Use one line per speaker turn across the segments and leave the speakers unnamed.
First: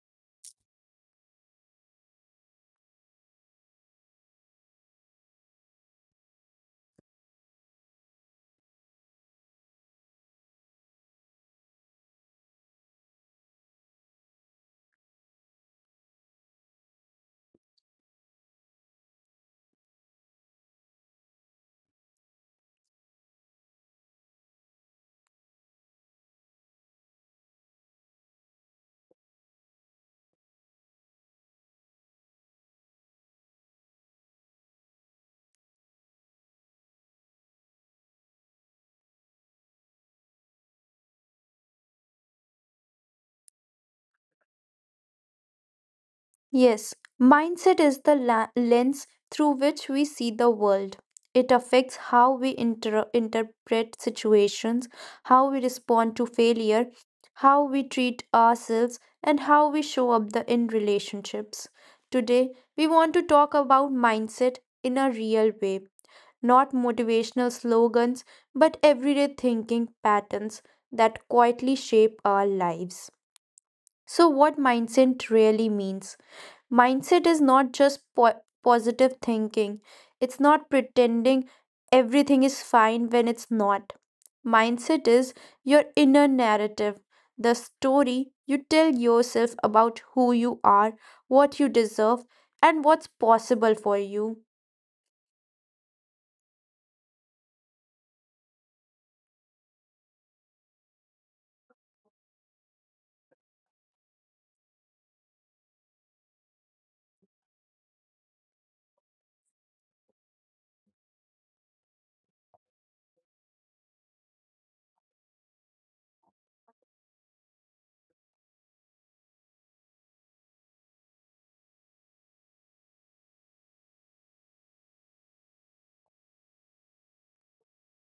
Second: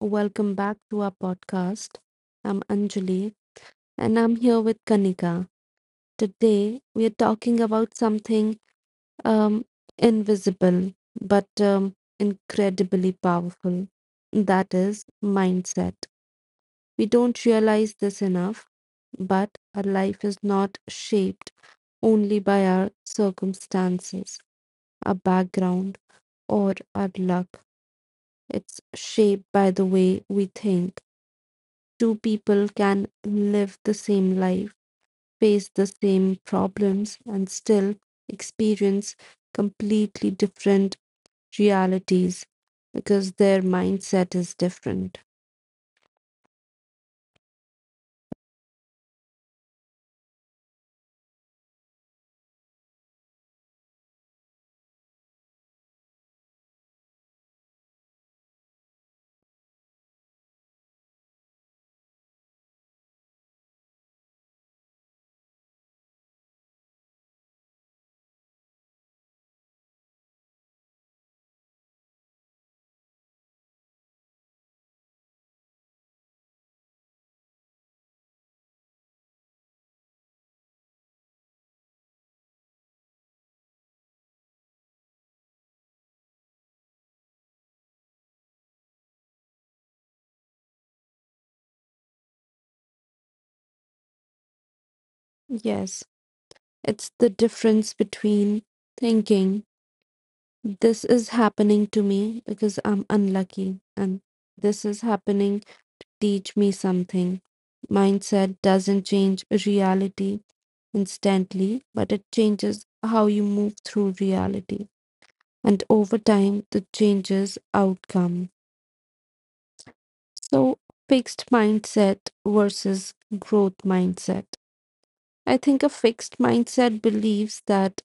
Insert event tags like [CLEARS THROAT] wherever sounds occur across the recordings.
Welcome back to our podcast. I'm Anjali and I'm here with Kanika. Today, we are talking about something um, invisible but incredibly powerful, that is, mindset. We don't realize this enough, but our life is not shaped only by our circumstances, our background, or our luck. It's shaped by the way we think. Two people can live the same life, face the same problems, and still experience completely different realities because their mindset is different.
Yes, mindset is the lens through which we see the world. It affects how we interpret situations, how we respond to failure, how we treat ourselves, and how we show up in relationships. Today, we want to talk about mindset in a real way, not motivational slogans, but everyday thinking patterns that quietly shape our lives. So, what mindset really means? Mindset is not just positive thinking, it's not pretending everything is fine when it's not. Mindset is your inner narrative, the story you tell yourself about who you are, what you deserve, and what's possible for you.
Yes, it's the difference between thinking this is happening to me because I'm unlucky, and this is happening teach me something. Mindset doesn't change reality instantly, but it changes how you move through reality. And over time, it changes outcome. So, fixed mindset versus growth mindset. I think a fixed mindset believes that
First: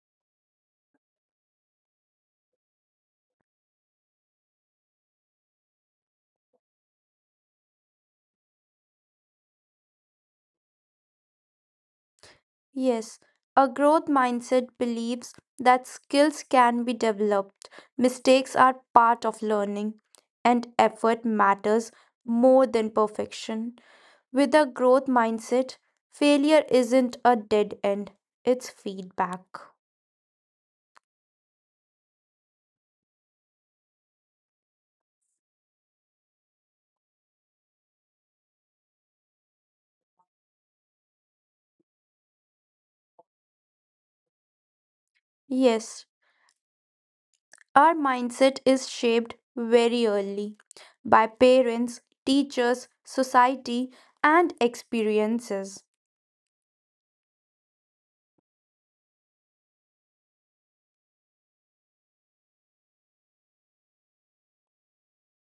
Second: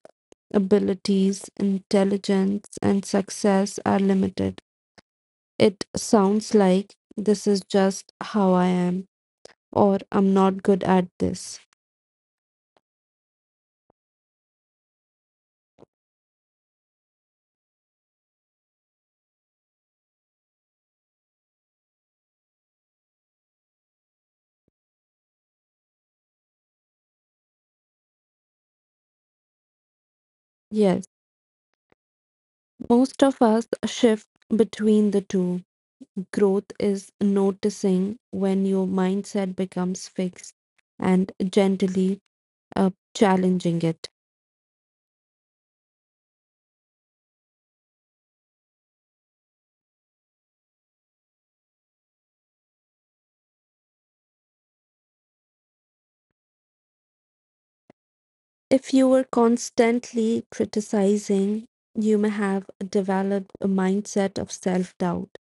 abilities, intelligence, and success are limited. It sounds like this is just how I am, or I'm not good at this.
Yes, a growth mindset believes that skills can be developed, mistakes are part of learning, and effort matters more than perfection. With a growth mindset, failure isn't a dead end, it's feedback.
Yes, most of us shift between the two. Growth is noticing when your mindset becomes fixed and gently uh, challenging it.
Yes, our mindset is shaped very early by parents, teachers, society, and experiences.
If you were constantly criticizing, you may have developed a mindset of self doubt.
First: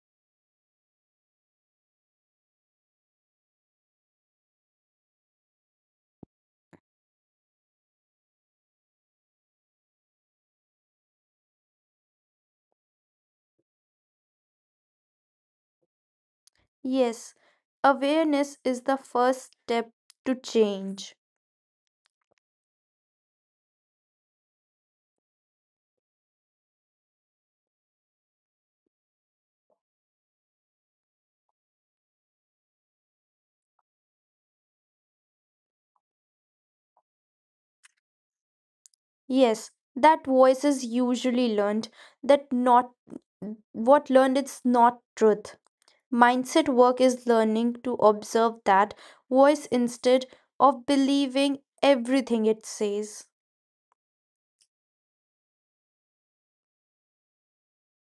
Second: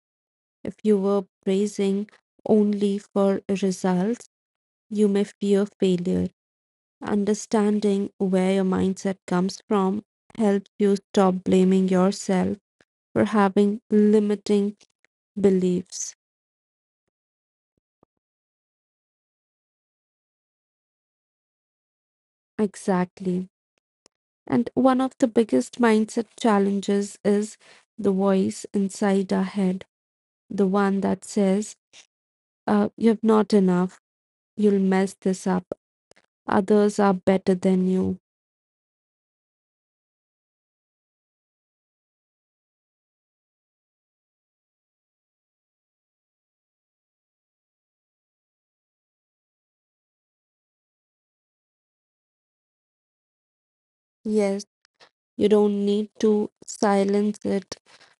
If you were praising only for results, you may fear failure. Understanding where your mindset comes from helps you stop blaming yourself for having limiting beliefs.
Yes, awareness is the first step to change.
Exactly. And one of the biggest mindset challenges is the voice inside our head, the one that says, you're not enough. You'll mess this up. Others are better than you.
Yes, that voice is usually learned, that not what learned is not truth. Mindset work is learning to observe that voice instead of believing everything it says.
Yes, you don't need to silence it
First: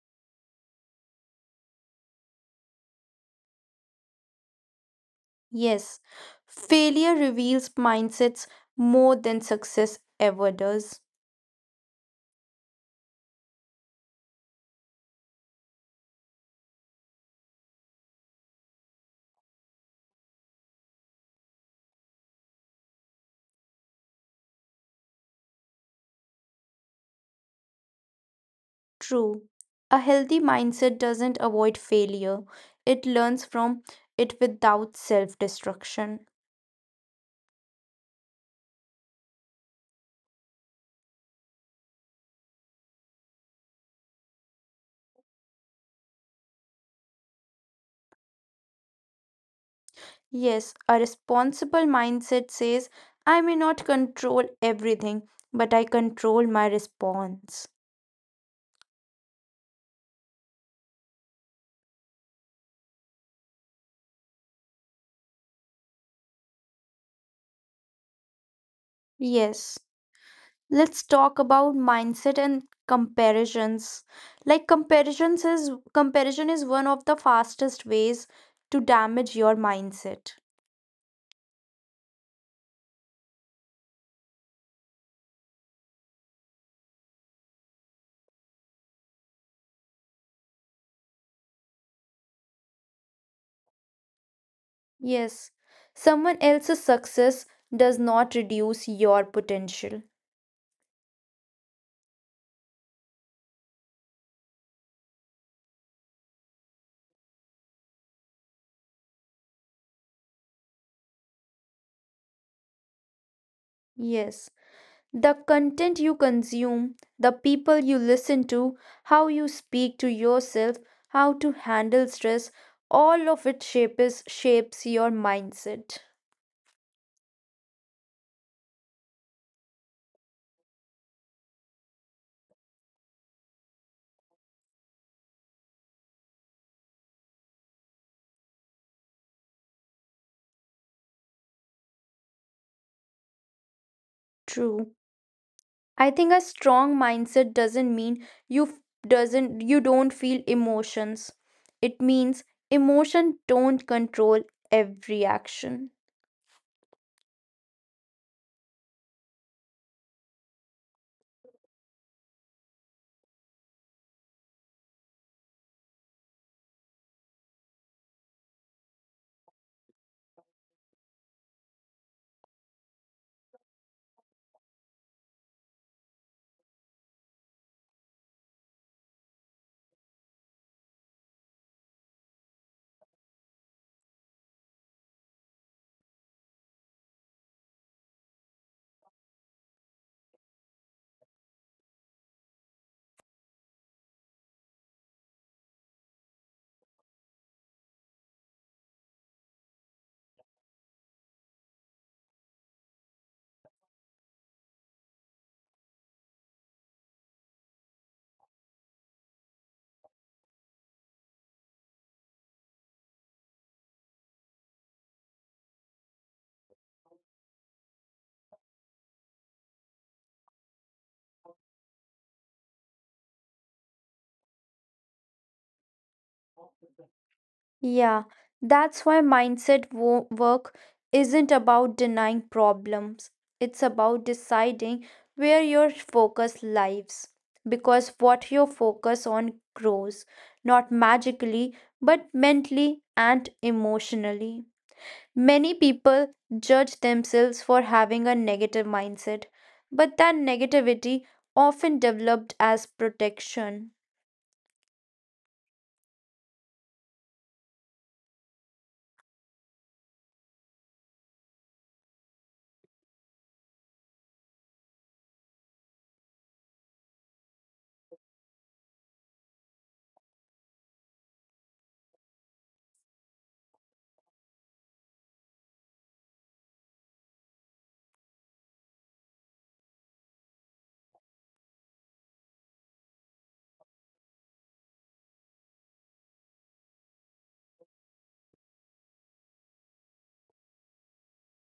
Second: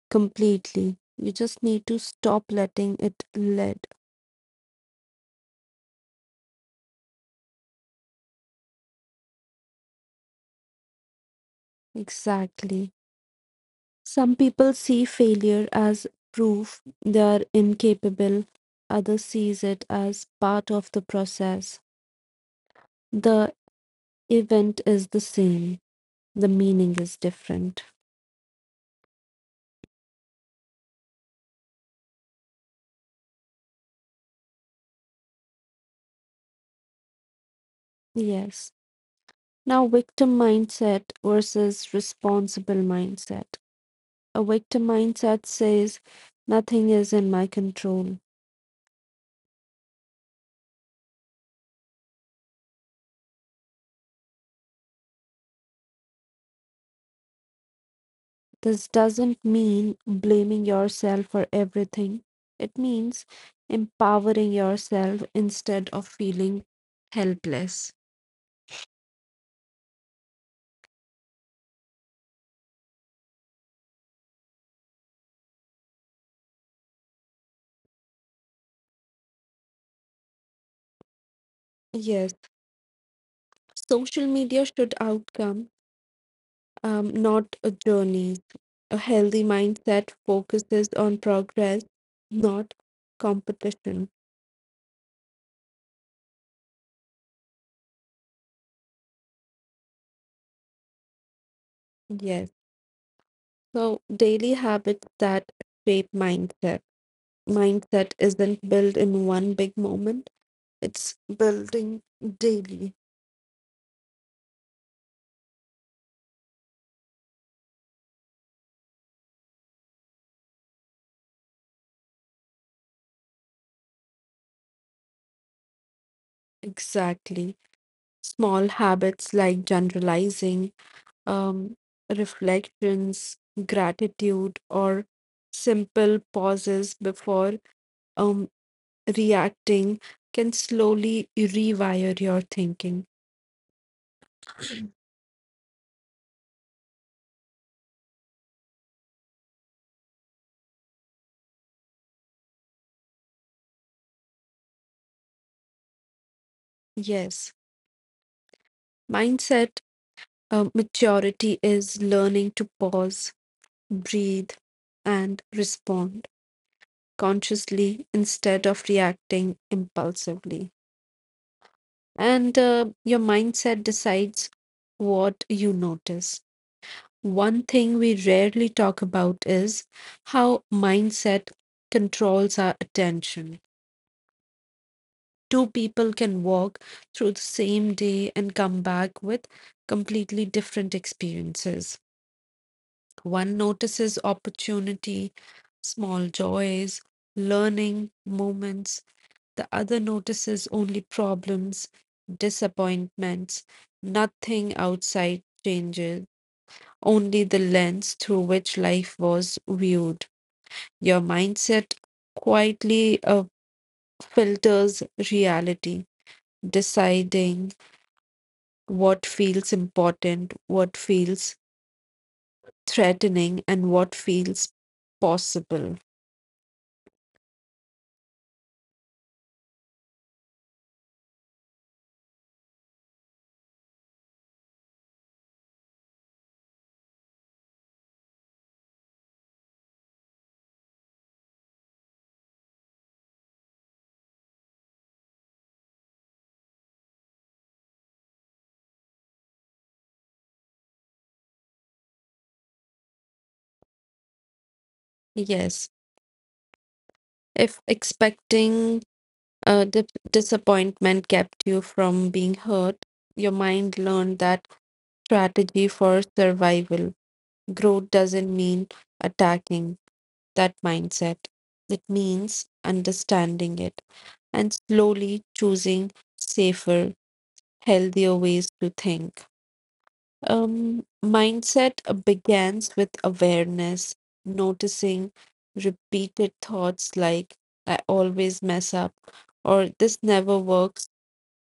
completely. You just need to stop letting it lead.
Yes, failure reveals mindsets more than success ever does.
Exactly. Some people see failure as proof they are incapable. Others sees it as part of the process. The event is the same. The meaning is different.
True. A healthy mindset doesn't avoid failure, it learns from it without self destruction.
Yes. Now, victim mindset versus responsible mindset. A victim mindset says, nothing is in my control.
Yes, a responsible mindset says, I may not control everything, but I control my response.
This doesn't mean blaming yourself for everything, it means empowering yourself instead of feeling helpless.
Yes. Let's talk about mindset and comparisons. Like comparisons is comparison is one of the fastest ways to damage your mindset.
Yes, social media should outcome, not a journey. A healthy mindset focuses on progress, not competition.
Yes, someone else's success does not reduce your potential.
Yes. So daily habits that shape mindset. Mindset isn't built in one big moment. It's building daily.
Yes, the content you consume, the people you listen to, how you speak to yourself, how to handle stress, all of it shapes your mindset.
Exactly. Small habits like generalizing, um, reflections, gratitude, or simple pauses before um reacting can slowly rewire your thinking.
True. I think a strong mindset doesn't you don't feel emotions. It means emotion don't control every action.
Yes. Mindset maturity is learning to pause breathe, and respond consciously instead of reacting impulsively. And your mindset decides what you notice. One thing we rarely talk about is how mindset controls our attention. Two people can walk through the same day and come back with completely different experiences. One notices opportunity, small joys, learning moments. The other notices only problems, disappointments. Nothing outside changes, only the lens through which life was viewed. Your mindset quietly filters reality, deciding what feels important, what feels threatening, and what feels possible.
Yeah, that's why mindset work isn't about denying problems. It's about deciding where your focus lies. Because what you focus on grows, not magically, but mentally and emotionally. Many people judge themselves for having a negative mindset, but that negativity often developed as protection.
Yes. If expecting uh, di- disappointment kept you from being hurt, your mind learned that strategy for survival. Growth doesn't mean attacking that mindset, it means understanding it and slowly choosing safer, healthier ways to think. Mindset begins with awareness, noticing repeated thoughts like, I always mess up, or this never works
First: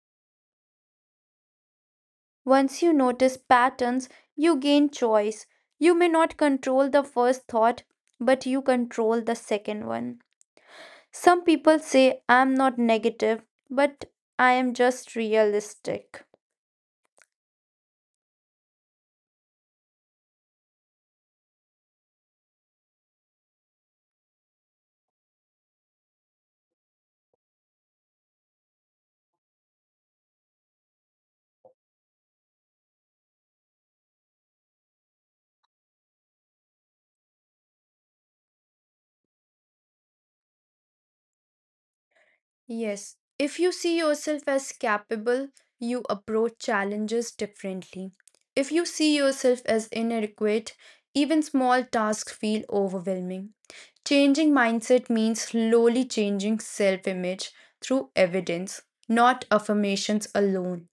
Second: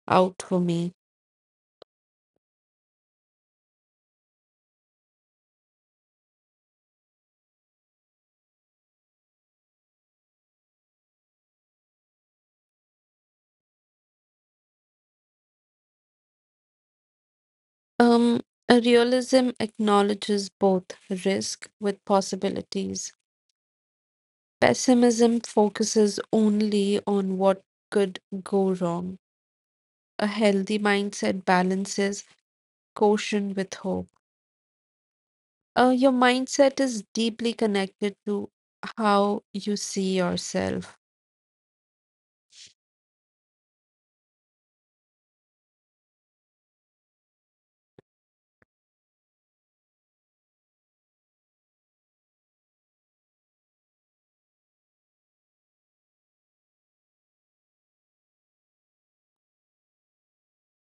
out for me.
Once you notice patterns, you gain choice. You may not control the first thought, but you control the second one. Some people say, I'm not negative, but I am just realistic.
Um, a realism acknowledges both risk with possibilities. Pessimism focuses only on what could go wrong. A healthy mindset balances caution with hope. Your mindset is deeply connected to how you see yourself.
Yes, if you see yourself as capable, you approach challenges differently. If you see yourself as inadequate, even small tasks feel overwhelming. Changing mindset means slowly changing self image through evidence, not affirmations alone.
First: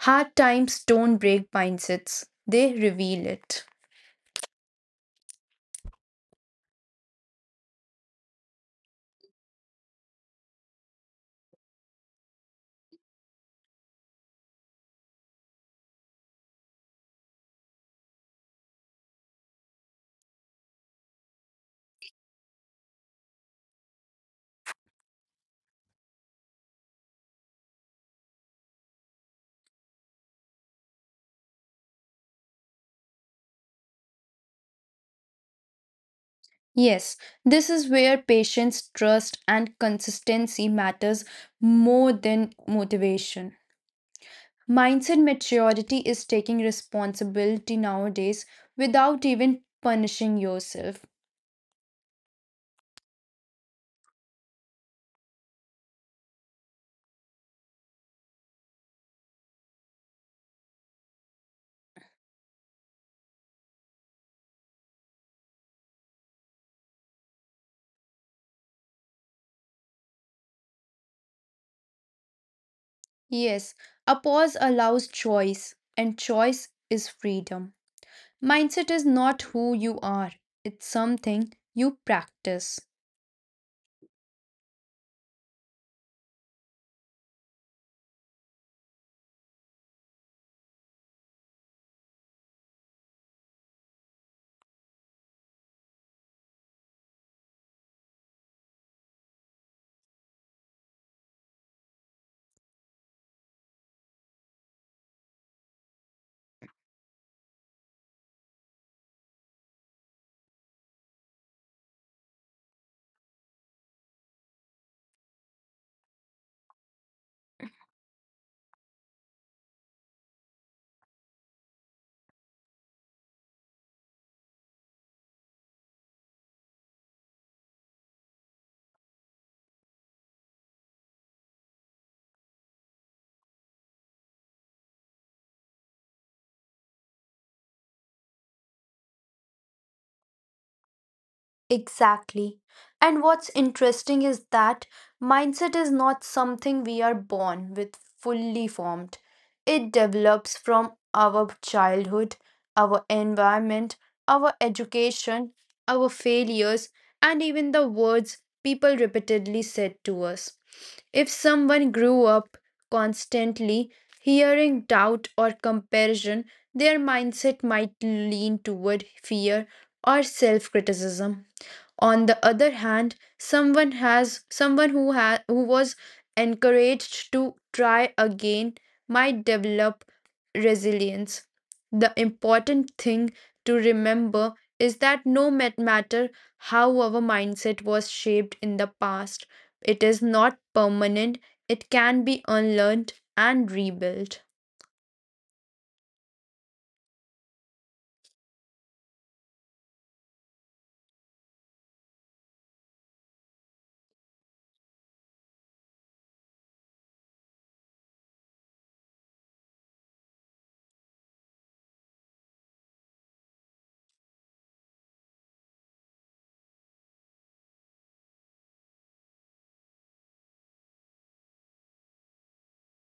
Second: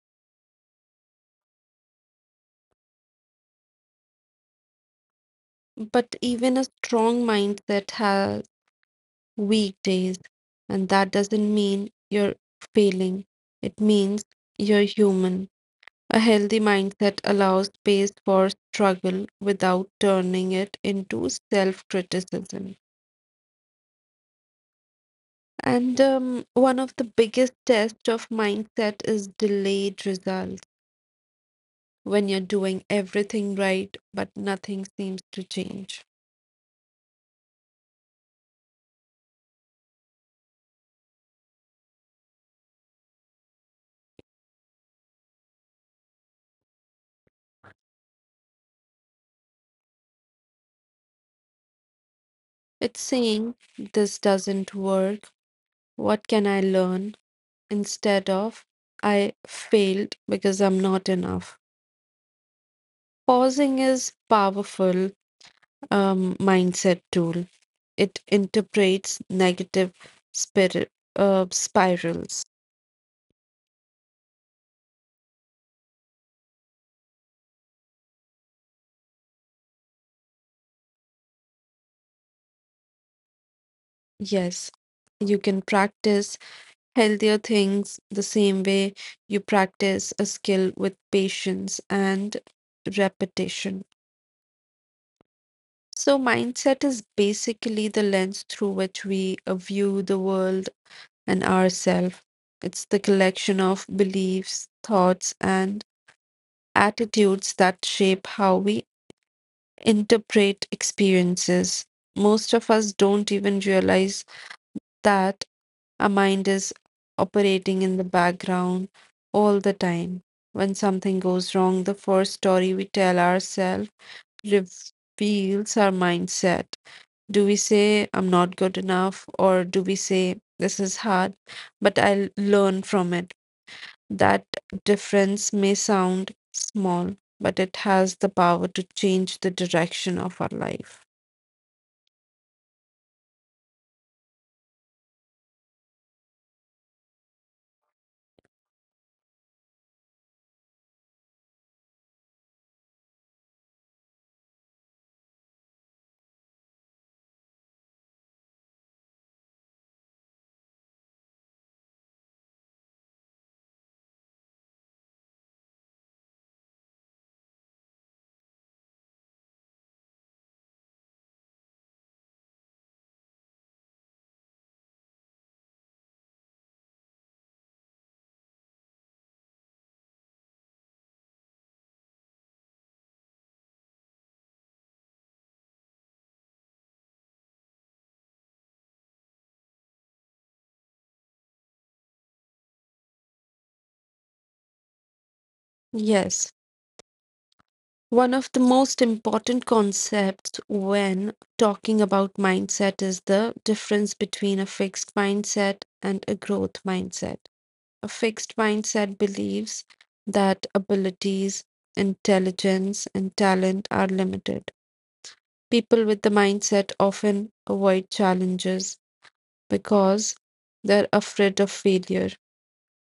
Hard times don't break mindsets, they reveal it.
But even a strong mindset has weak days, and that doesn't mean you're failing. It means you're human. A healthy mindset allows space for struggle without turning it into self criticism. And one of the biggest tests of mindset is delayed results when you're doing everything right, but nothing seems to change.
Yes, this is where patience, trust, and consistency matters more than motivation. Mindset maturity is taking responsibility nowadays without even punishing yourself.
It's saying, this doesn't work. What can I learn? Instead of, I failed because I'm not enough. Pausing is powerful mindset tool. It interprets negative spirit, spirals.
Yes, a pause allows choice, and choice is freedom. Mindset is not who you are, it's something you practice.
Yes, you can practice healthier things the same way you practice a skill with patience and repetition. So, mindset is basically the lens through which we view the world and ourselves. It's the collection of beliefs, thoughts, and attitudes that shape how we interpret experiences. Most of us don't even realize that our mind is operating in the background all the time. When something goes wrong, the first story we tell ourselves reveals our mindset. Do we say, I'm not good enough? Or do we say, this is hard, but I'll learn from it? That difference may sound small, but it has the power to change the direction of our life.
Exactly. And what's interesting is that mindset is not something we are born with fully formed. It develops from our childhood, our environment, our education, our failures, and even the words people repeatedly said to us. If someone grew up constantly hearing doubt or comparison, their mindset might lean toward fear or self criticism on the other hand someone who has who was encouraged to try again might develop resilience. The important thing to remember is that no matter how our mindset was shaped in the past, it is not permanent. It can be unlearned and rebuilt.
Yes, one of the most important concepts when talking about mindset is the difference between a fixed mindset and a growth mindset. A fixed mindset believes that abilities, intelligence, and talent are limited. People with the mindset often avoid challenges because they're afraid of failure.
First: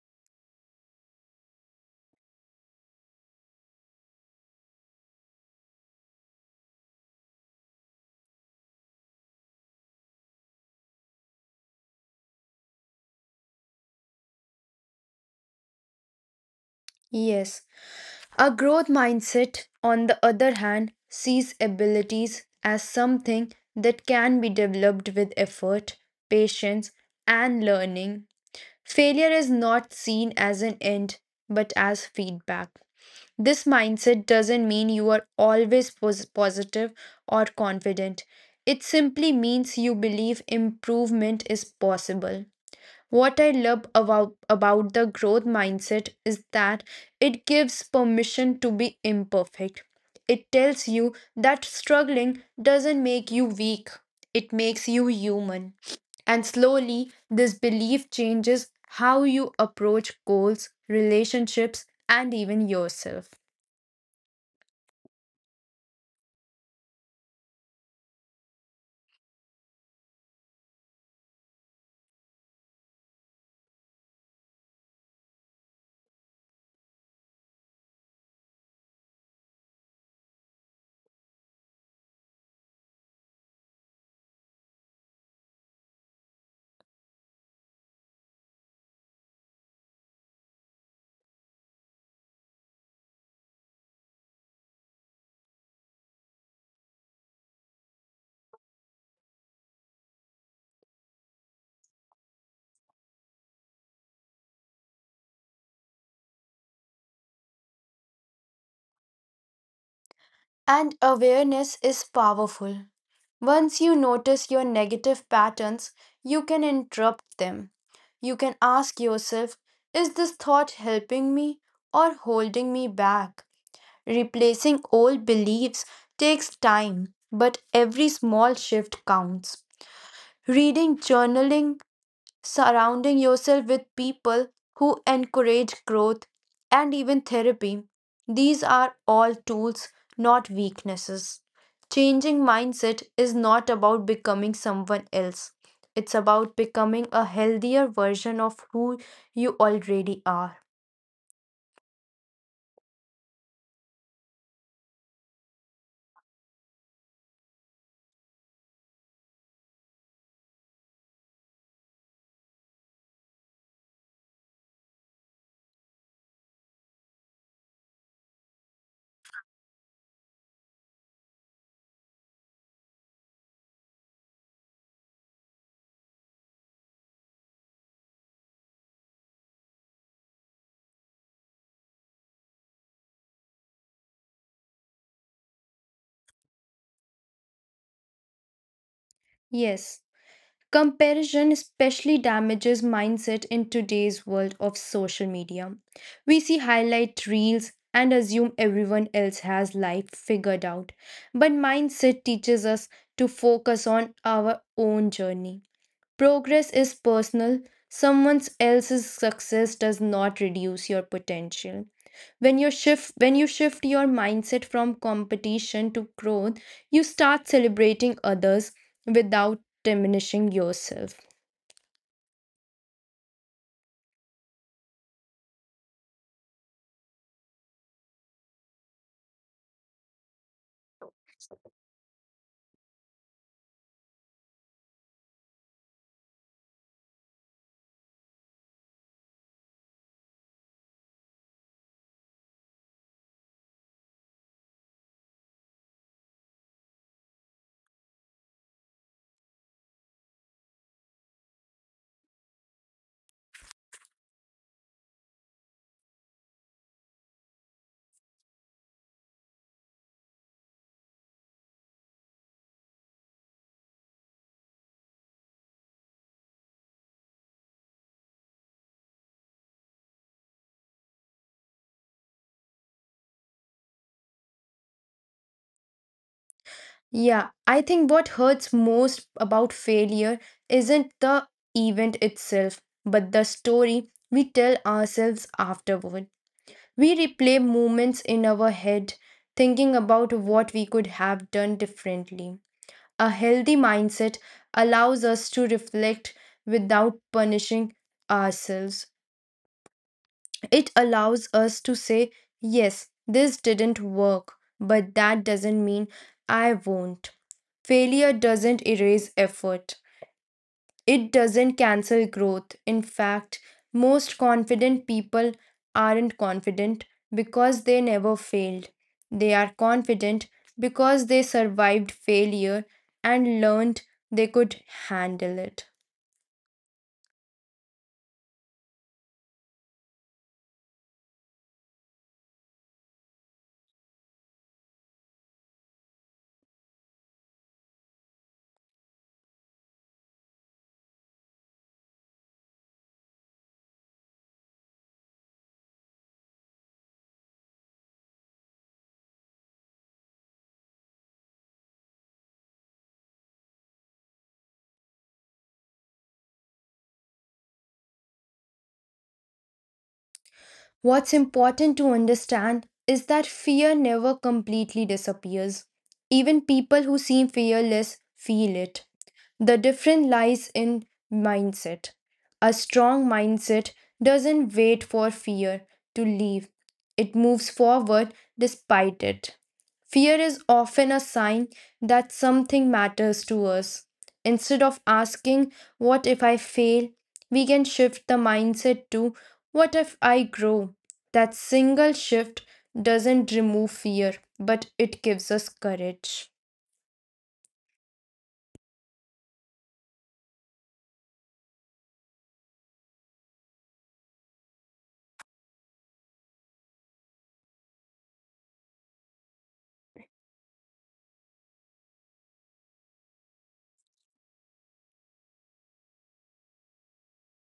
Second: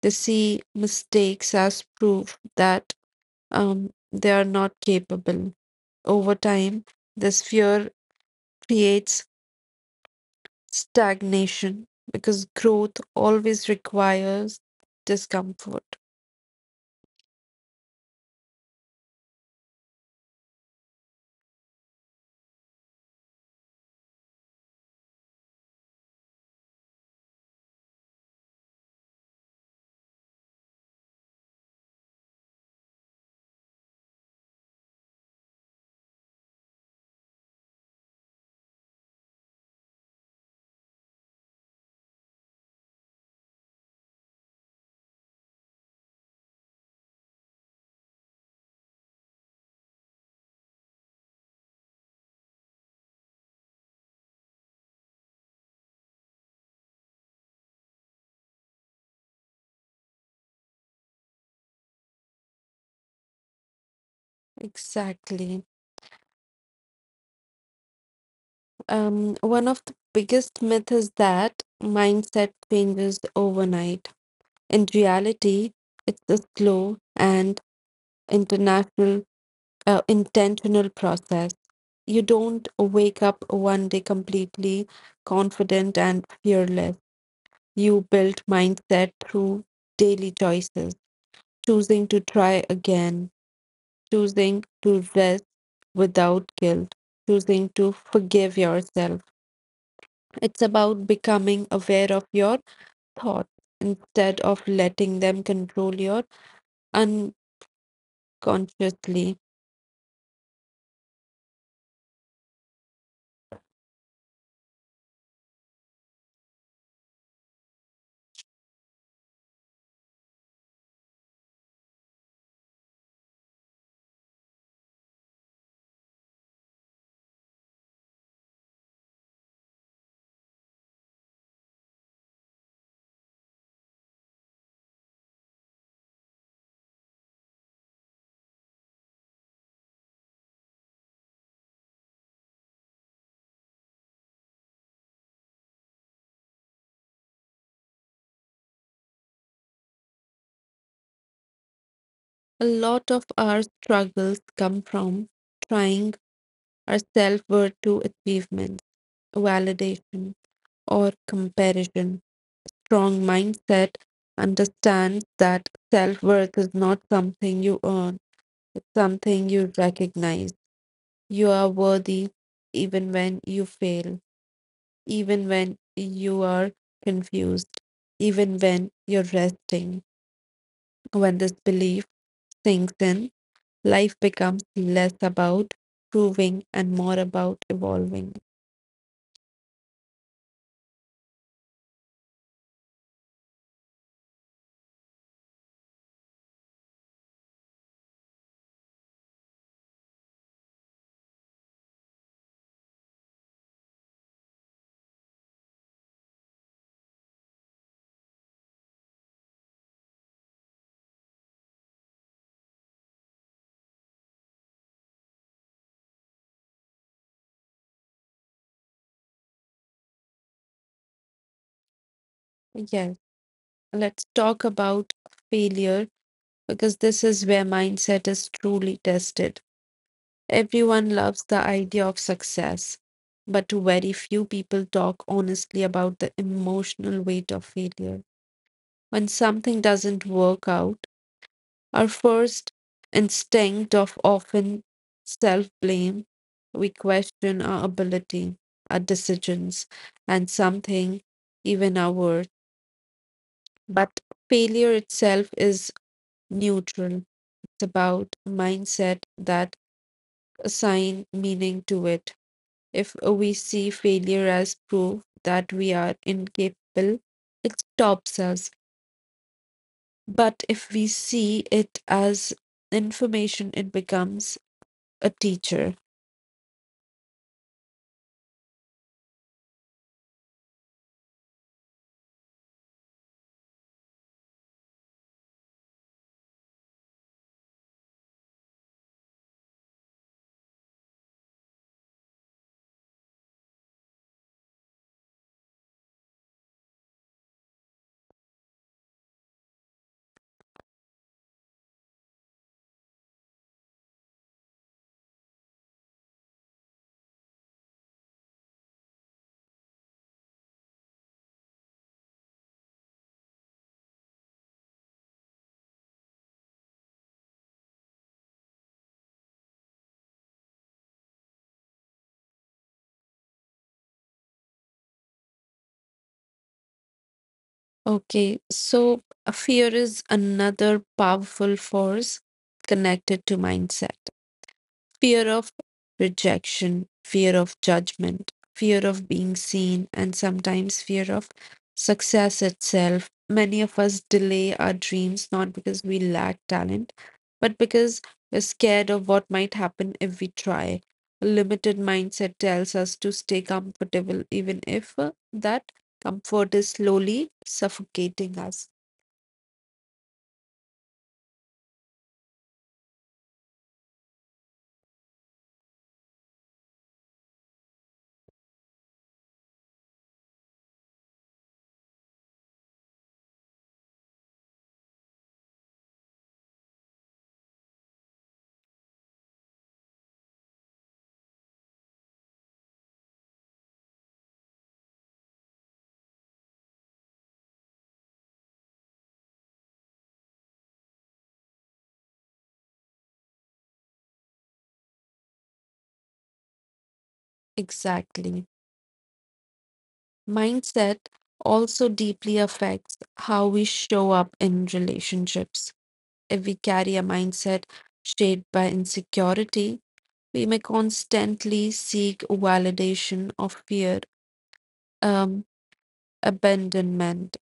They see mistakes as proof that they are not capable. Over time, this fear creates stagnation because growth always requires discomfort.
Yes. A growth mindset, on the other hand, sees abilities as something that can be developed with effort, patience, and learning. Failure is not seen as an end, but as feedback. This mindset doesn't mean you are always positive or confident. It simply means you believe improvement is possible. What I love about the growth mindset is that it gives permission to be imperfect. It tells you that struggling doesn't make you weak, it makes you human. And slowly, this belief changes how you approach goals, relationships, and even yourself.
Exactly. One of the biggest myths is that mindset changes overnight. In reality, it's a slow and international intentional process. You don't wake up one day completely confident and fearless. You build mindset through daily choices, choosing to try again, choosing to rest without guilt, choosing to forgive yourself. It's about becoming aware of your thoughts instead of letting them control your unconsciously.
And awareness is powerful. Once you notice your negative patterns, you can interrupt them. You can ask yourself, is this thought helping me or holding me back? Replacing old beliefs takes time, but every small shift counts. Reading, journaling, surrounding yourself with people who encourage growth and even therapy. These are all tools, not weaknesses. Changing mindset is not about becoming someone else, it's about becoming a healthier version of who you already are.
A lot of our struggles come from trying our self worth to achievements, validation, or comparison. Strong mindset understands that self worth is not something you earn, it's something you recognize. You are worthy even when you fail, even when you are confused, even when you're resting. When this belief sinks in, life becomes less about proving and more about evolving.
Yes. Comparison especially damages mindset in today's world of social media. We see highlight reels and assume everyone else has life figured out. But mindset teaches us to focus on our own journey. Progress is personal. Someone else's success does not reduce your potential. When you shift your mindset from competition to growth, you start celebrating others without diminishing yourself.
Yes. Let's talk about failure because this is where mindset is truly tested. Everyone loves the idea of success, but very few people talk honestly about the emotional weight of failure. When something doesn't work out, our first instinct of often self blame, we question our ability, our decisions, and something, even our worth. But failure itself is neutral. About mindset that assign meaning to it. If we see failure as proof that we are incapable, it stops us. But if we see it as information, it becomes a teacher.
Yeah, I think what hurts most about failure isn't the event itself, but the story we tell ourselves afterward. We replay moments in our head, thinking about what we could have done differently. A healthy mindset allows us to reflect without punishing ourselves. It allows us to say, yes, this didn't work, but that doesn't mean I won't. Failure doesn't erase effort, it doesn't cancel growth. In fact, most confident people aren't confident because they never failed. They are confident because they survived failure and learned they could handle it.
Okay, so fear is another powerful force connected to mindset. Fear of rejection, fear of judgment, fear of being seen, and sometimes fear of success itself. Many of us delay our dreams not because we lack talent, but because we're scared of what might happen if we try. A limited mindset tells us to stay comfortable, even if that comfort is slowly suffocating us.
What's important to understand is that fear never completely disappears. Even people who seem fearless feel it. The difference lies in mindset. A strong mindset doesn't wait for fear to leave, it moves forward despite it. Fear is often a sign that something matters to us. Instead of asking, what if I fail? We can shift the mindset to, what if I grow? That single shift doesn't remove fear, but it gives us courage.
Exactly. Mindset also deeply affects how we show up in relationships. If we carry a mindset shaped by insecurity, we may constantly seek validation of fear, um, abandonment.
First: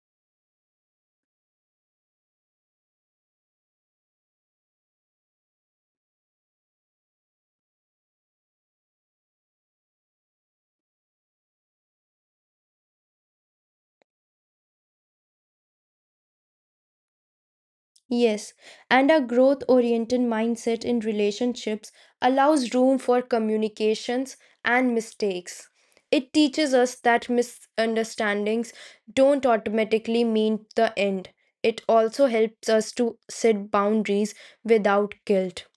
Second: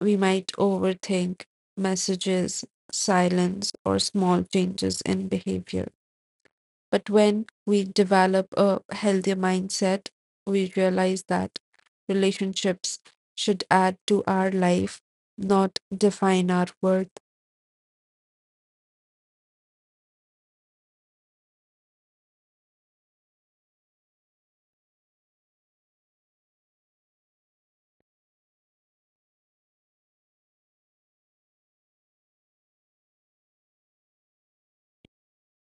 We might overthink messages, silence, or small changes in behavior. But when we develop a healthier mindset, we realize that relationships should add to our life, not define our worth.
Yes, and a growth oriented mindset in relationships allows room for communications and mistakes. It teaches us that misunderstandings don't automatically mean the end. It also helps us to set boundaries without guilt.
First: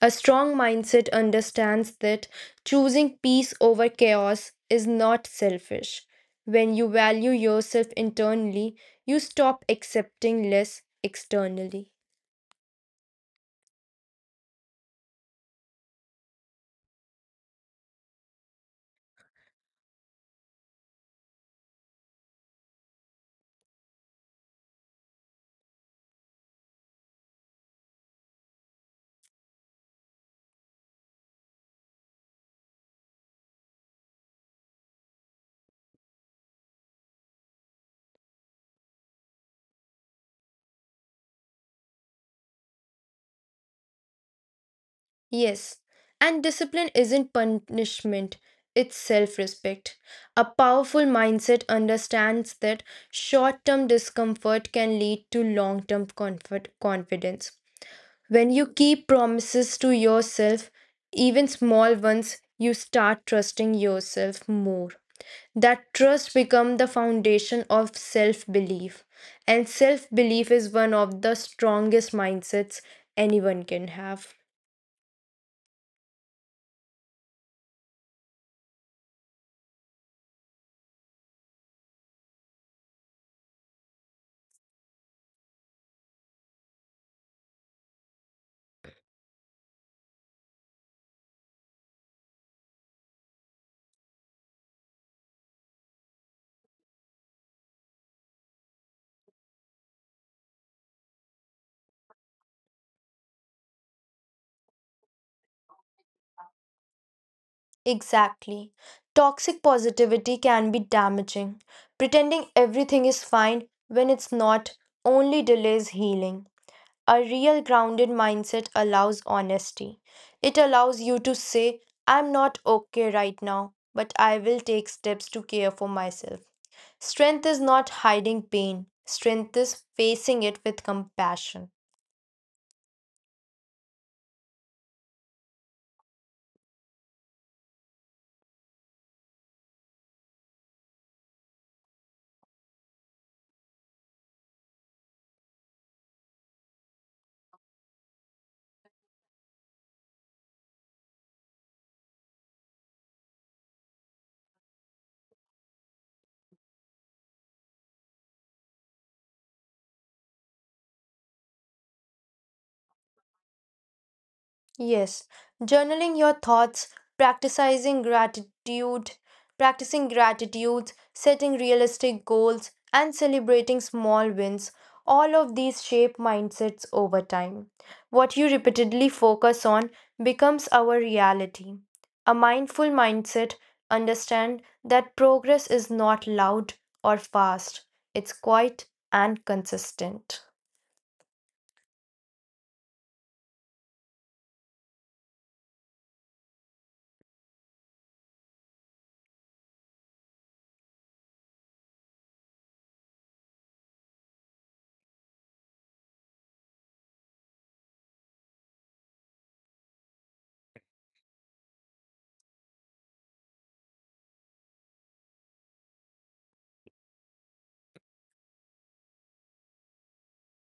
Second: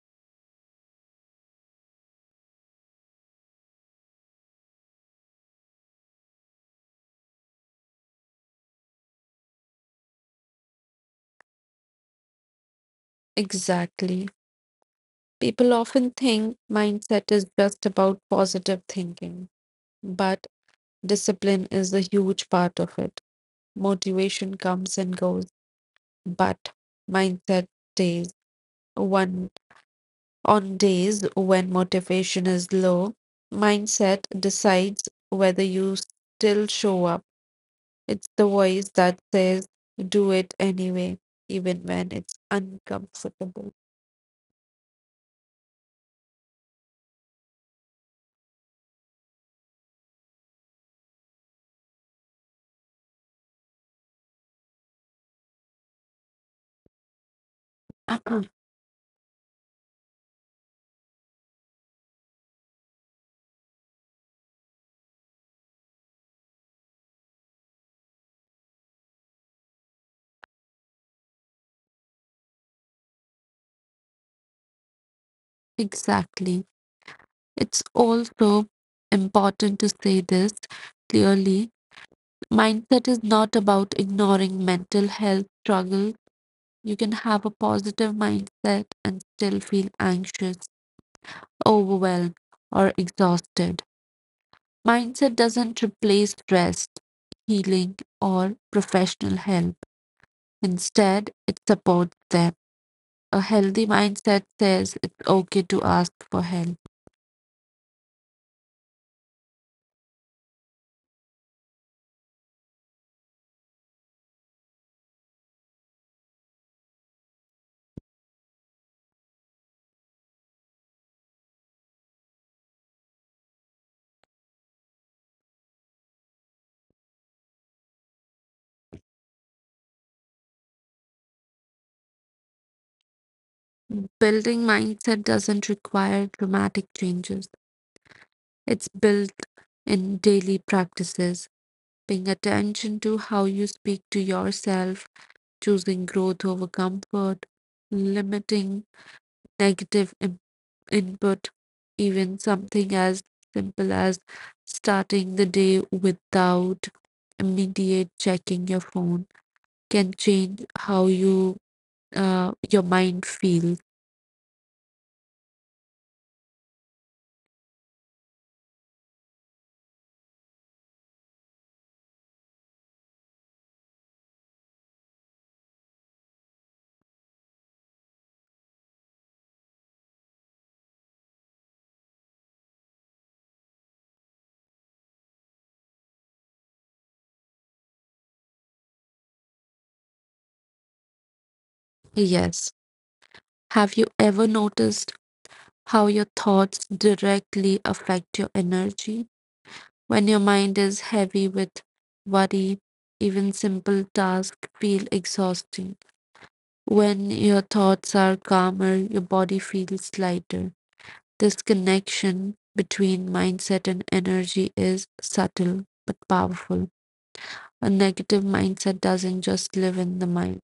A strong mindset understands that choosing peace over chaos is not selfish. When you value yourself internally, you stop accepting less externally.
Exactly. People often think mindset is just about positive thinking, but discipline is a huge part of it. Motivation comes and goes, but mindset stays. One On days when motivation is low, mindset decides whether you still show up. It's the voice that says, do it anyway, even when it's uncomfortable.
Yes, and discipline isn't punishment, it's self respect. A powerful mindset understands that short term discomfort can lead to long term comfort confidence. When
[CLEARS THROAT]
you keep promises to yourself, even small ones, you start trusting yourself more. That trust becomes the foundation of self belief. And self belief is one of the strongest mindsets anyone can have.
Exactly. It's also important to say this clearly. Mindset is not about ignoring mental health struggles. You can have a positive mindset and still feel anxious, overwhelmed, or exhausted. Mindset doesn't replace rest, healing, or professional help. Instead, it supports them. A healthy mindset says it's okay to ask for help.
Exactly. Toxic positivity can be damaging. Pretending everything is fine when it's not only delays healing. A real grounded mindset allows honesty. It allows you to say, I'm not okay right now, but I will take steps to care for myself. Strength is not hiding pain, strength is facing it with compassion.
Building mindset doesn't require dramatic changes, it's built in daily practices, paying attention to how you speak to yourself, choosing growth over comfort, limiting negative input, even something as simple as starting the day without immediate checking your phone can change how you your mind feels.
Yes, journaling your thoughts, practicing gratitude, practicing gratitude, setting realistic goals, and celebrating small wins. All of these shape mindsets over time. What you repeatedly focus on becomes our reality. A mindful mindset understand that progress is not loud or fast. It's quiet and consistent.
Yes. Have you ever noticed how your thoughts directly affect your energy? When your mind is heavy with worry, even simple tasks feel exhausting. When your thoughts are calmer, your body feels lighter. This connection between mindset and energy is subtle but powerful. A negative mindset doesn't just live in the mind,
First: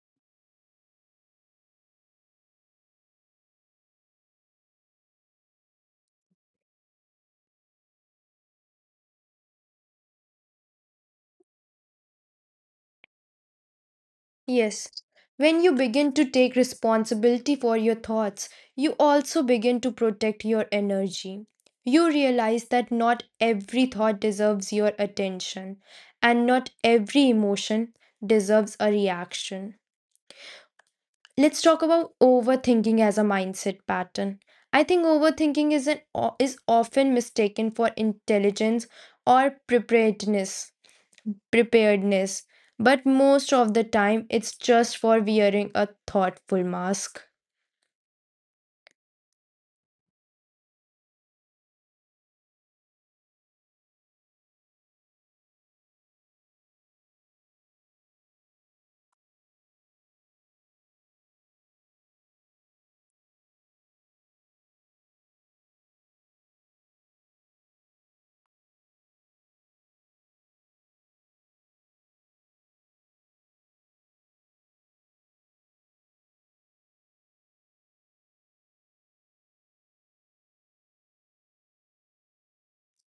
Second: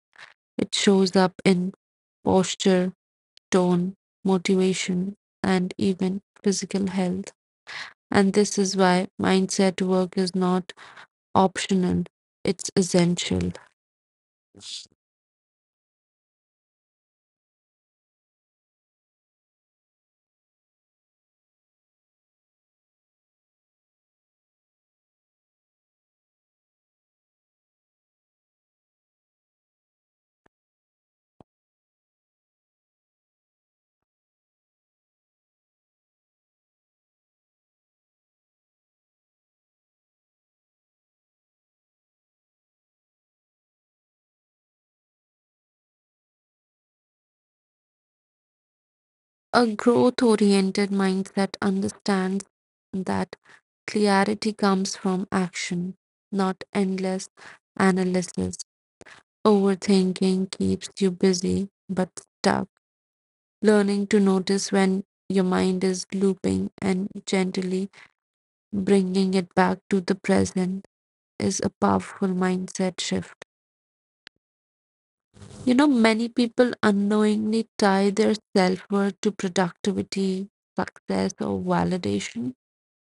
it shows up in posture, tone, motivation, and even physical health. And this is why mindset work is not optional, it's essential.
Yes. When you begin to take responsibility for your thoughts, you also begin to protect your energy. You realize that not every thought deserves your attention, and not every emotion deserves a reaction. Let's talk about overthinking as a mindset pattern. I think overthinking is often mistaken for intelligence or preparedness, but most of the time it's just for wearing a thoughtful mask.
A growth oriented mindset understands that clarity comes from action, not endless analysis. Overthinking keeps you busy but stuck. Learning to notice when your mind is looping and gently bringing it back to the present is a powerful mindset shift. You know, many people unknowingly tie their self worth to productivity, success, or validation.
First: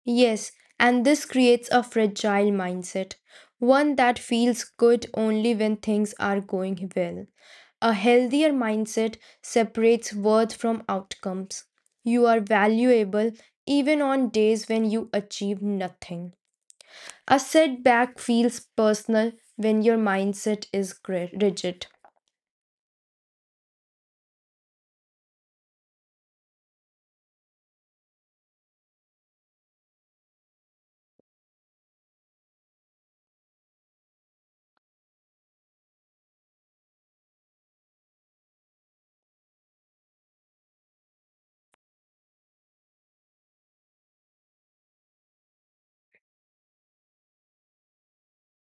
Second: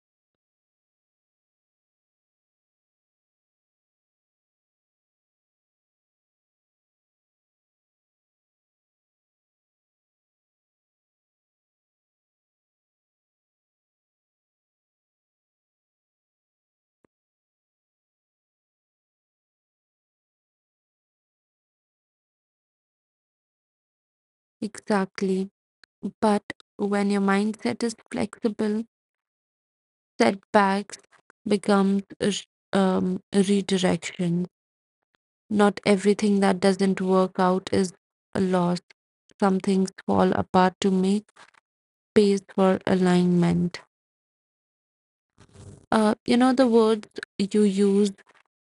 Yes, and this creates a fragile mindset, one that feels good only when things are going well. A healthier mindset separates worth from outcomes. You are valuable even on days when you achieve nothing. A setback feels personal when your mindset is rigid.
Exactly. But when your mindset is flexible, setbacks becomes a redirection. Not everything that doesn't work out is a loss. Some things fall apart to make space for alignment. You know, the words you use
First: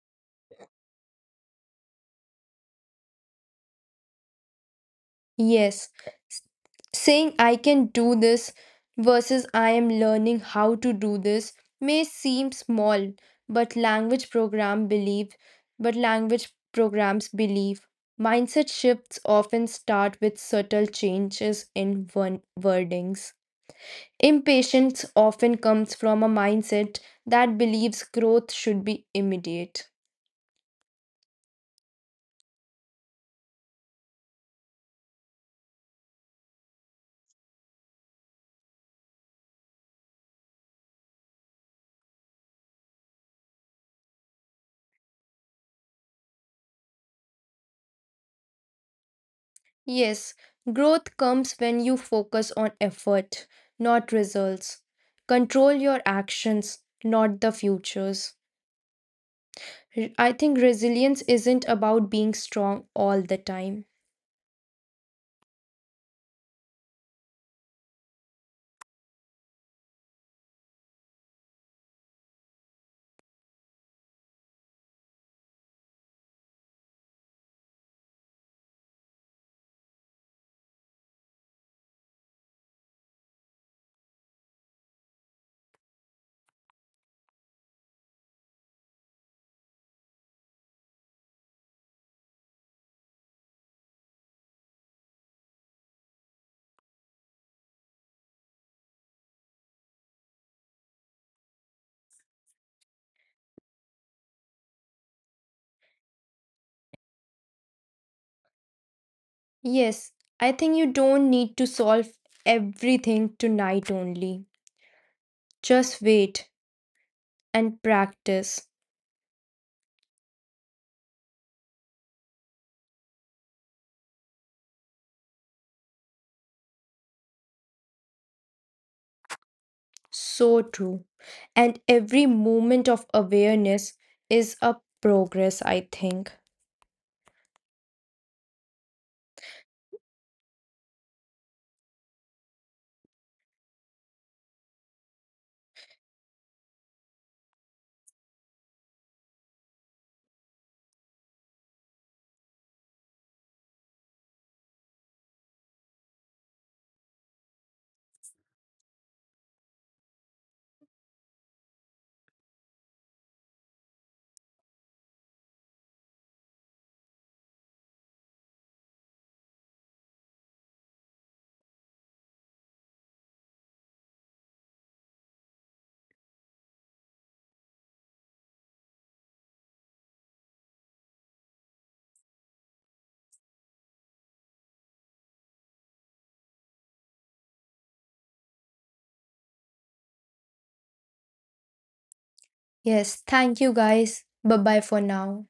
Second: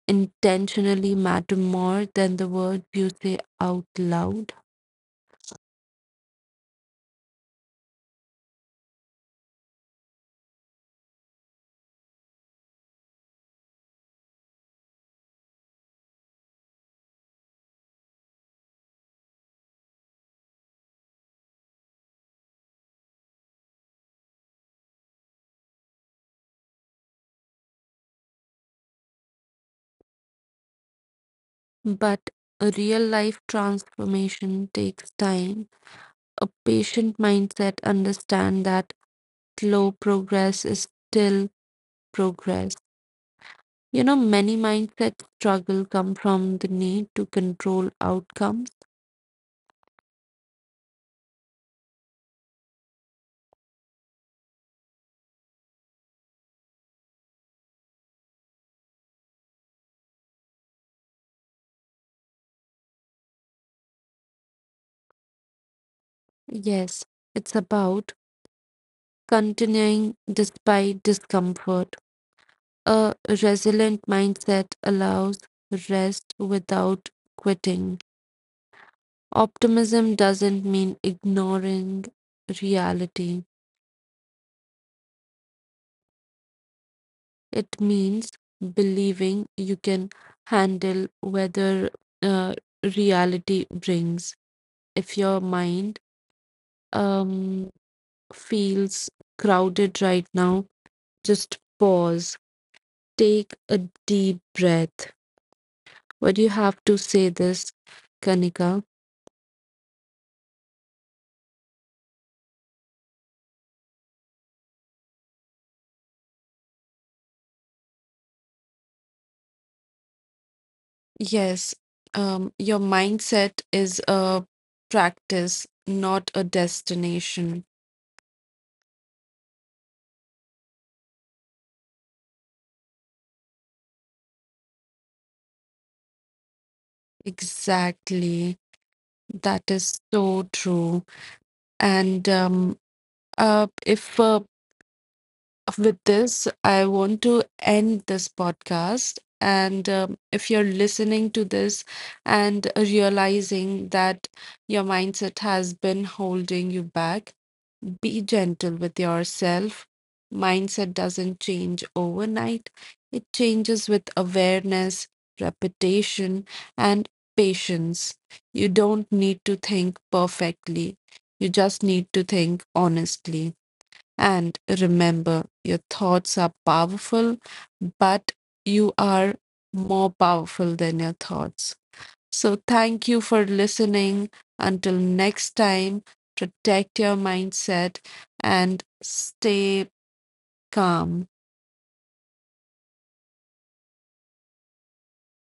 intentionally matter more than the words you say out loud.
Yes, s- saying I can do this versus I am learning how to do this may seem small, but language program believe, but language programs believe mindset shifts often start with subtle changes in one wordings. Impatience often comes from a mindset that believes growth should be immediate.
But a real life transformation takes time, a patient mindset, understand that slow progress is still progress. You know, many mindset struggle come from the need to control outcomes.
Yes, growth comes when you focus on effort, not results. Control your actions, not the futures. I think resilience isn't about being strong all the time.
Yes, it's about continuing despite discomfort. A resilient mindset allows rest without quitting. Optimism doesn't mean ignoring reality. It means believing you can handle whether uh, reality brings. If your mind um, feels crowded right now, just pause, take a deep breath. What do you have to say this, Kanika?
Yes, I think you don't need to solve everything tonight only. Just wait and practice.
Yes, your mindset is a practice, not a destination.
So true. And every moment of awareness is a progress, I think.
Exactly. That is so true. And if with this, I want to end this podcast. And if you're listening to this and realizing that your mindset has been holding you back, be gentle with yourself. Mindset doesn't change overnight, it changes with awareness, repetition, and patience. You don't need to think perfectly, you just need to think honestly. And remember, your thoughts are powerful, but you are more powerful than your thoughts. So, thank you for listening. Until next time, protect your mindset and stay calm.
Yes, thank you guys. Bye bye for now.